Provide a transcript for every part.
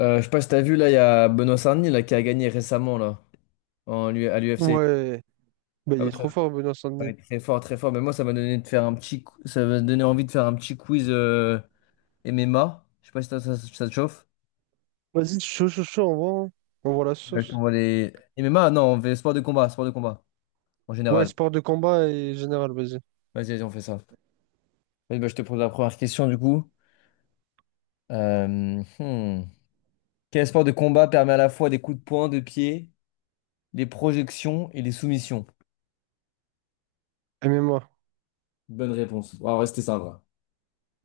Je sais pas si t'as vu là, il y a Benoît Sarny là, qui a gagné récemment là, en, à l'UFC. Ouais, bah, Ça il est trop fort, Benoît va Saint-Denis. être très fort, très fort. Mais moi, ça m'a donné de faire un petit, ça m'a donné envie de faire un petit quiz MMA. Je sais pas si ça te chauffe. Vas-y, chaud, chaud, chaud, on voit, hein. On voit la Ouais, je sauce. t'envoie les MMA, non, on fait sport de combat en Ouais, général. sport de combat et général, vas-y. Vas-y, on fait ça. Vas-y, bah, je te pose la première question du coup. Euh, hmm. Quel sport de combat permet à la fois des coups de poing, de pied, des projections et des soumissions? MMA. Bonne réponse. On va rester simple.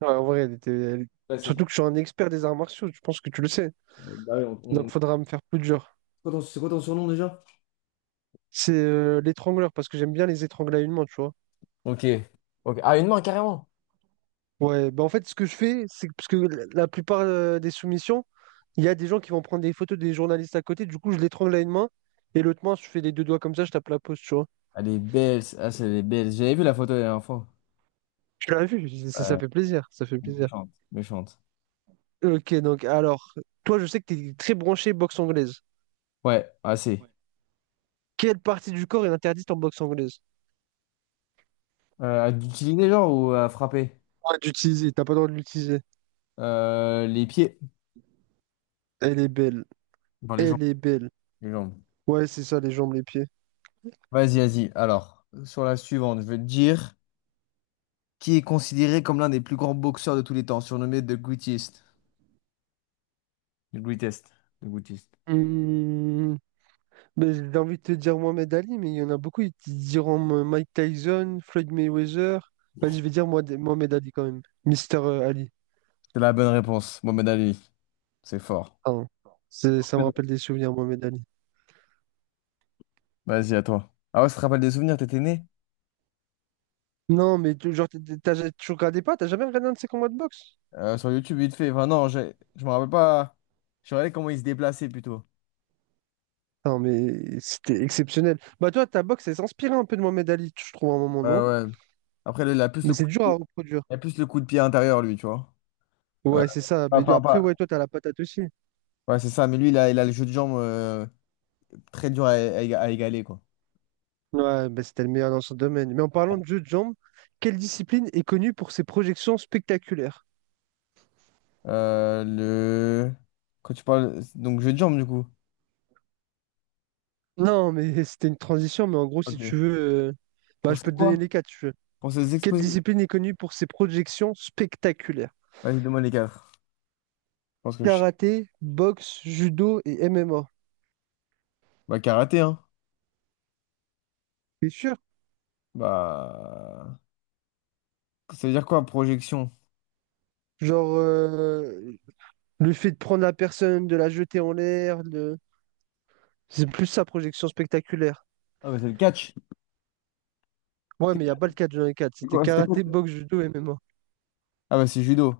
Ouais, en vrai, elle était. Surtout Classique. que je suis un expert des arts martiaux, je pense que tu le sais. Bah oui, Donc, on, faudra me faire plus dur. C'est quoi ton surnom déjà? C'est l'étrangleur, parce que j'aime bien les étrangler à une main, tu vois. Ok. Ok. Ah, une main, carrément. Ouais, bah en fait, ce que je fais, c'est que, parce que la plupart des soumissions, il y a des gens qui vont prendre des photos des journalistes à côté, du coup, je l'étrangle à une main, et l'autre main, je fais les deux doigts comme ça, je tape la pause, tu vois. Elle est belle. Ah, c'est elle est belle. J'avais vu la photo la dernière fois. Tu l'as vu, ça Ouais, fait plaisir, ça fait plaisir. méchante. Méchante. Ok, donc alors, toi, je sais que tu es très branché boxe anglaise. Ouais, assez. Ouais. Quelle partie du corps est interdite en boxe anglaise? À utiliser, genre, ou à frapper? Ouais, d'utiliser, t'as pas le droit de l'utiliser. Les pieds. Elle est belle, Enfin, les jambes. elle est belle. Les jambes. Ouais, c'est ça, les jambes, les pieds. Vas-y. Alors, sur la suivante, je vais te dire qui est considéré comme l'un des plus grands boxeurs de tous les temps, surnommé The Greatest. The Greatest. The Greatest. Hmm, mais j'ai envie de te dire Mohamed Ali, mais il y en a beaucoup. Ils te diront Mike Tyson, Floyd Mayweather. Vas-y, je vais dire moi, Mohamed Ali quand même. Mister Ali. C'est la bonne réponse. Mohamed Ali. C'est fort. Pardon. Ça me rappelle des souvenirs, Mohamed Ali. Vas-y, à toi. Ah ouais, ça te rappelle des souvenirs, t'étais né? Non, mais genre, tu regardais pas, t'as jamais regardé un de ses combats de boxe? Sur YouTube, vite fait. Enfin, non, je me rappelle pas. Je regardais comment il se déplaçait plutôt. Non, mais c'était exceptionnel. Bah, toi, ta boxe, elle s'inspirait un peu de Mohamed Ali, je trouve, à un moment, Ouais, non? ouais. Après, là, Mais c'est dur à reproduire. il a plus le coup de pied intérieur, lui, tu vois. Euh, Ouais, c'est ça. Mais Enfin, pas. après, ouais, Pas. toi, t'as la patate aussi. Ouais, c'est ça, mais lui, il a le jeu de jambes très dur à, à égaler, quoi. Ouais, bah, c'était le meilleur dans son domaine. Mais en parlant de jeu de jambes, quelle discipline est connue pour ses projections spectaculaires? Le... Quand tu parles... Donc, jeu de jambes, du coup. Non, mais c'était une transition, mais en gros, si Ok. tu veux, euh, bah, Pour je c'est peux te donner quoi? les quatre, si tu veux. Pour se Quelle exposer. discipline est connue pour ses projections spectaculaires? Vas-y, demande les quatre. Je pense que je... Karaté, boxe, judo et MMA. Bah, karaté, hein. C'est sûr? Bah... Ça veut dire quoi, projection? Genre, le fait de prendre la personne, de la jeter en l'air, de c'est plus sa projection spectaculaire. Ah, bah, c'est le catch. Ouais, mais il n'y a pas le 4 dans les 4. C'est C'était quoi? C'était quoi? karaté, boxe, judo, MMA. Ah, bah, c'est judo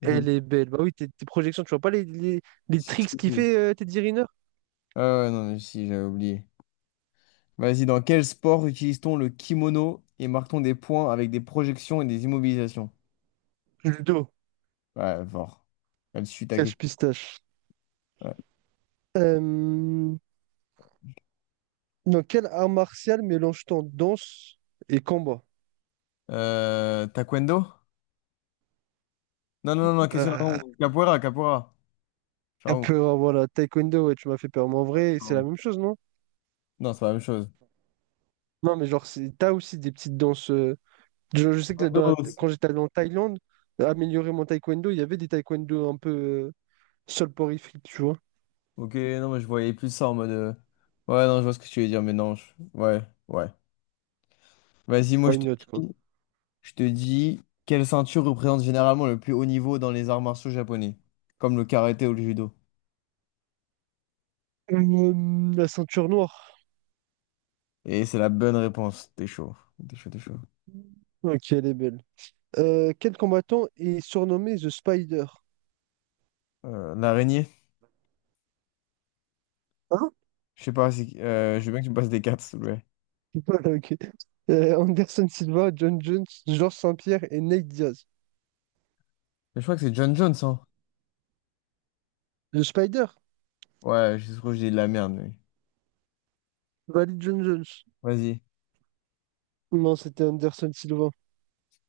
judo. Elle est belle. Bah oui, tes projections, tu vois pas les Si, tricks qu'il si. fait, Teddy Riner? Ah ouais, non, mais si, j'avais oublié. Vas-y, dans quel sport utilise-t-on le kimono et marque-t-on des points avec des projections et des immobilisations? Judo, Ouais, fort. Elle suit ta cache question. pistache. Ouais. Euh, Dans quel art martial mélange-t-on danse et combat? Taekwondo? Non, non, non, non, question Ah, d'avant. Capoeira. Ciao. capoeira, voilà, taekwondo, ouais, tu m'as fait peur. Mais en Ouais, vrai, c'est la ciao. même chose, non? Non, c'est pas la même chose. Non, mais genre, t'as aussi des petites danses. Je sais que dans Taekwondo. Quand j'étais allé en Thaïlande, améliorer mon taekwondo, il y avait des taekwondo un peu soporifiques, tu vois. Ok, non, mais je voyais plus ça en mode. Ouais, non, je vois ce que tu veux dire, mais non. Ouais, ouais. Vas-y, moi, Why not, quoi. dis. Je te dis, quelle ceinture représente généralement le plus haut niveau dans les arts martiaux japonais, comme le karaté ou le judo? La ceinture noire. Et c'est la bonne réponse. T'es chaud. T'es chaud. Ok, elle est belle. Quel combattant est surnommé The Spider? L'araignée? Hein? Je sais pas, je veux bien que tu me passes des cartes, s'il te plaît. Ok. Anderson Silva, John Jones, Georges Saint-Pierre et Nate Diaz. Mais je crois que c'est John Jones, hein? The Spider? Ouais, je trouve que je dis de la merde, mais... Valide John Jones. Vas-y. Non, c'était Anderson Silva.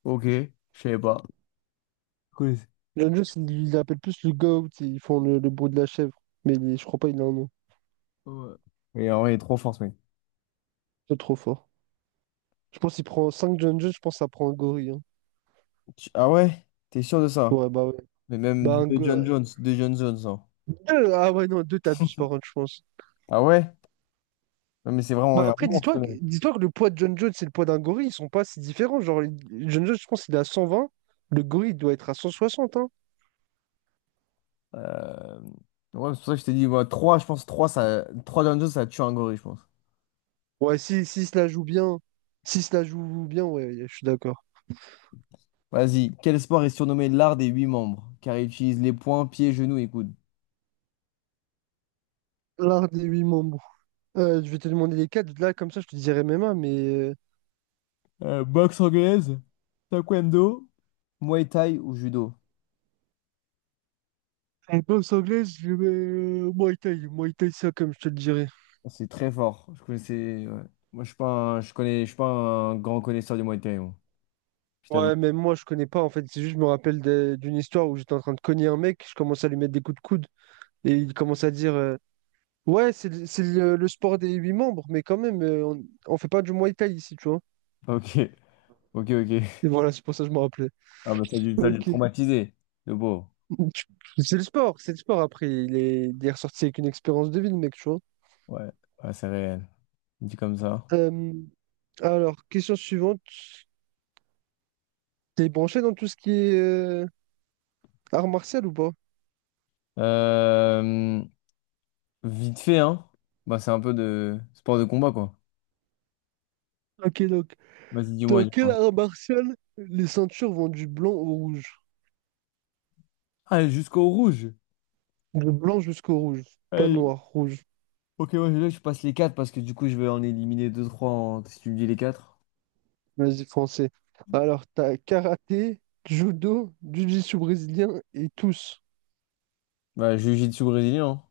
Ok, je savais pas. Cool. John Jones, il l'appelle plus le GOAT et ils font le bruit de la chèvre. Mais je crois pas il a un nom. Ouais. Mais en vrai, il est trop fort, ce mec. C'est trop fort. Je pense qu'il prend 5 John Jones, je pense que ça prend un gorille, hein. Ah ouais? T'es sûr de ça? Ouais. Mais Bah, même de John Jones, hein. deux, ah ouais, non, deux t'abuses par contre, je pense. Ah ouais? Non, mais c'est vraiment Bah un après, monstre. Dis-toi que le poids de John Jones et le poids d'un gorille, ils sont pas si différents. John Jones, je pense qu'il est à 120, le gorille il doit être à 160, hein. Euh, Ouais, c'est pour ça que je t'ai dit, ouais, 3, je pense 3 ça, 3 Down Jones, ça tue un gorille, je pense. Ouais, si, si se la joue bien, si se la joue bien, ouais, je suis d'accord. Vas-y, quel sport est surnommé l'art des 8 membres? Car il utilise les poings, pieds, genoux et coudes. L'art des huit membres. Je vais te demander les quatre, là, comme ça, je te dirais MMA, mais... Boxe anglaise, taekwondo, muay thai ou judo? en boxe anglaise, je mets Muay Thai, Muay Thai, ça, comme je te le dirais. Ah, c'est très fort. Je connaissais, ouais. Moi, je connais, je suis pas un grand connaisseur du muay thai, moi. Je t'avoue. Ouais, même moi, je connais pas en fait. C'est juste, je me rappelle de- d'une histoire où j'étais en train de cogner un mec, je commence à lui mettre des coups de coude et il commence à dire ouais, c'est le sport des huit membres, mais quand même, on fait pas du Muay Thai ici, tu vois. Ok, ok. Et voilà, c'est pour ça que je me rappelais. Ah, bah, ça a dû le Ok. traumatiser, le beau. Tu- C'est le sport, c'est le sport. Après, il est ressorti avec une expérience de vie, le mec, tu vois. Ouais, ouais, c'est réel. Dit comme ça. Euh, alors, question suivante. T'es branché dans tout ce qui est art martial ou pas? Euh, Vite fait, hein? Bah, c'est un peu de sport de combat, quoi. Ok, donc, dans quel Dis-moi. art martial les ceintures vont du blanc au rouge? Allez, jusqu'au rouge. Du blanc jusqu'au rouge. Pas Allez. noir, rouge. Ok, moi, là, je passe les 4 parce que du coup, je vais en éliminer deux trois. En... si tu me dis les 4, Vas-y, foncé. Alors, t'as karaté, judo, jiu-jitsu brésilien et tous. bah, jiu-jitsu brésilien, hein.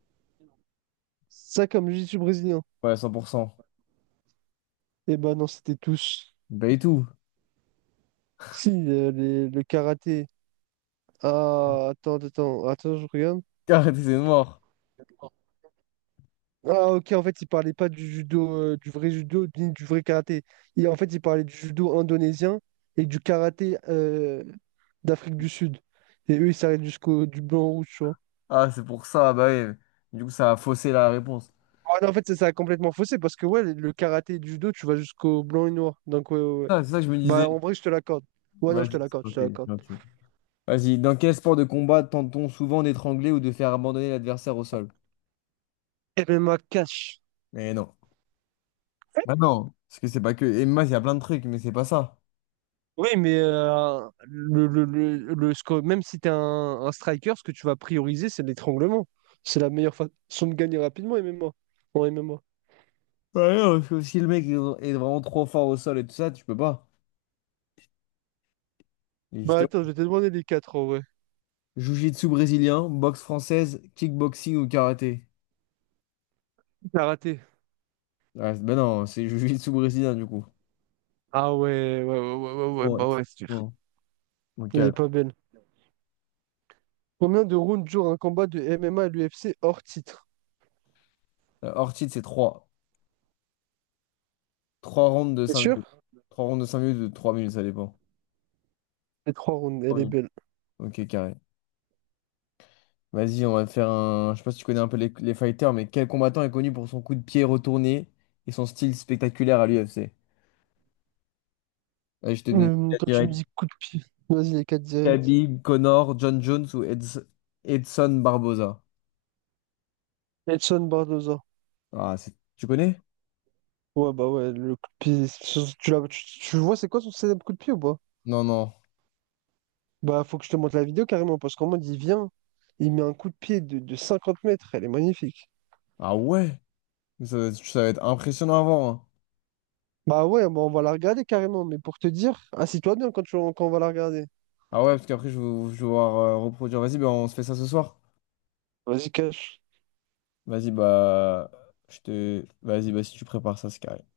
Ça comme jiu-jitsu brésilien. Ouais, 100%. Eh ben non, c'était tous. Bah, et tout. Si, le karaté. Ah, attends, attends, attends, je regarde. Arrêtez, c'est mort. Ah, ok, en fait, il parlait pas du judo, du vrai judo, ni du vrai karaté. En fait, il parlait du judo indonésien et du karaté d'Afrique du Sud. Et eux, ils s'arrêtent jusqu'au du blanc-rouge. Ah, c'est pour ça, bah ouais. Du coup, ça a faussé la réponse. Ouais, non, en fait, c'est ça a complètement faussé parce que ouais, le karaté et le judo, tu vas jusqu'au blanc et noir. Donc ouais, ouais, ouais. Ah, c'est ça que je me disais. Bah en vrai, je te l'accorde. Ouais, non, je te Vas-y, l'accorde, je ok, te l'accorde. ok. Vas-y, dans quel sport de combat tente-t-on souvent d'étrangler ou de faire abandonner l'adversaire au sol? MMA cash. Mais non. Bah non, parce que c'est pas que. Et moi, il y a plein de trucs, mais c'est pas ça. Oui, mais même si t'es un striker, ce que tu vas prioriser, c'est l'étranglement. C'est la meilleure façon de gagner rapidement MMA. En MMA. Ouais, non, parce que si le mec est vraiment trop fort au sol et tout ça, tu peux pas. Et Bah justement, attends, je vais te demander les quatre en vrai. jiu-jitsu brésilien, boxe française, kickboxing ou karaté. Karaté. Ouais, ben non, c'est jiu-jitsu brésilien du coup. Ah ouais, ouais, ouais, ouais, ouais, ouais, ouais, Ouais. bah ouais, c'est sûr. Bon, bon, Elle est calme. pas belle. Combien de rounds dure un combat de MMA à l'UFC hors titre? Hors titre, c'est trois rounds de C'est 5 minutes. sûr? Trois rounds de 5 minutes ou de trois minutes, ça dépend. Les trois rounds, elle 3 est minutes. belle. Ok, carré. Vas-y, on va faire un. Je sais pas si tu connais un peu les fighters, mais quel combattant est connu pour son coup de pied retourné et son style spectaculaire à l'UFC? Allez, je te mets Quand tu me direct. dis coup de pied, vas-y, les 4 directs. Khabib, Connor, John Jones ou Edson Barboza. Edson Barboza. Ah, c'est- tu connais? Ouais, bah ouais, le coup de pied. Tu, tu, tu vois, c'est quoi son célèbre coup de pied ou pas? Non, non. Bah, faut que je te montre la vidéo carrément, parce qu'en mode, il vient, il met un coup de pied de 50 mètres, elle est magnifique. Ah ouais? Ça va être impressionnant à voir, hein. Bah ouais, bah on va la regarder carrément, mais pour te dire, assis-toi bien quand, tu, quand on va la regarder. Ah ouais, parce qu'après, je vais voir reproduire. Vas-y, bah, on se fait ça ce soir. Vas-y, cache. Vas-y, bah. Je te. Vas-y, bah, si tu prépares ça, c'est carré.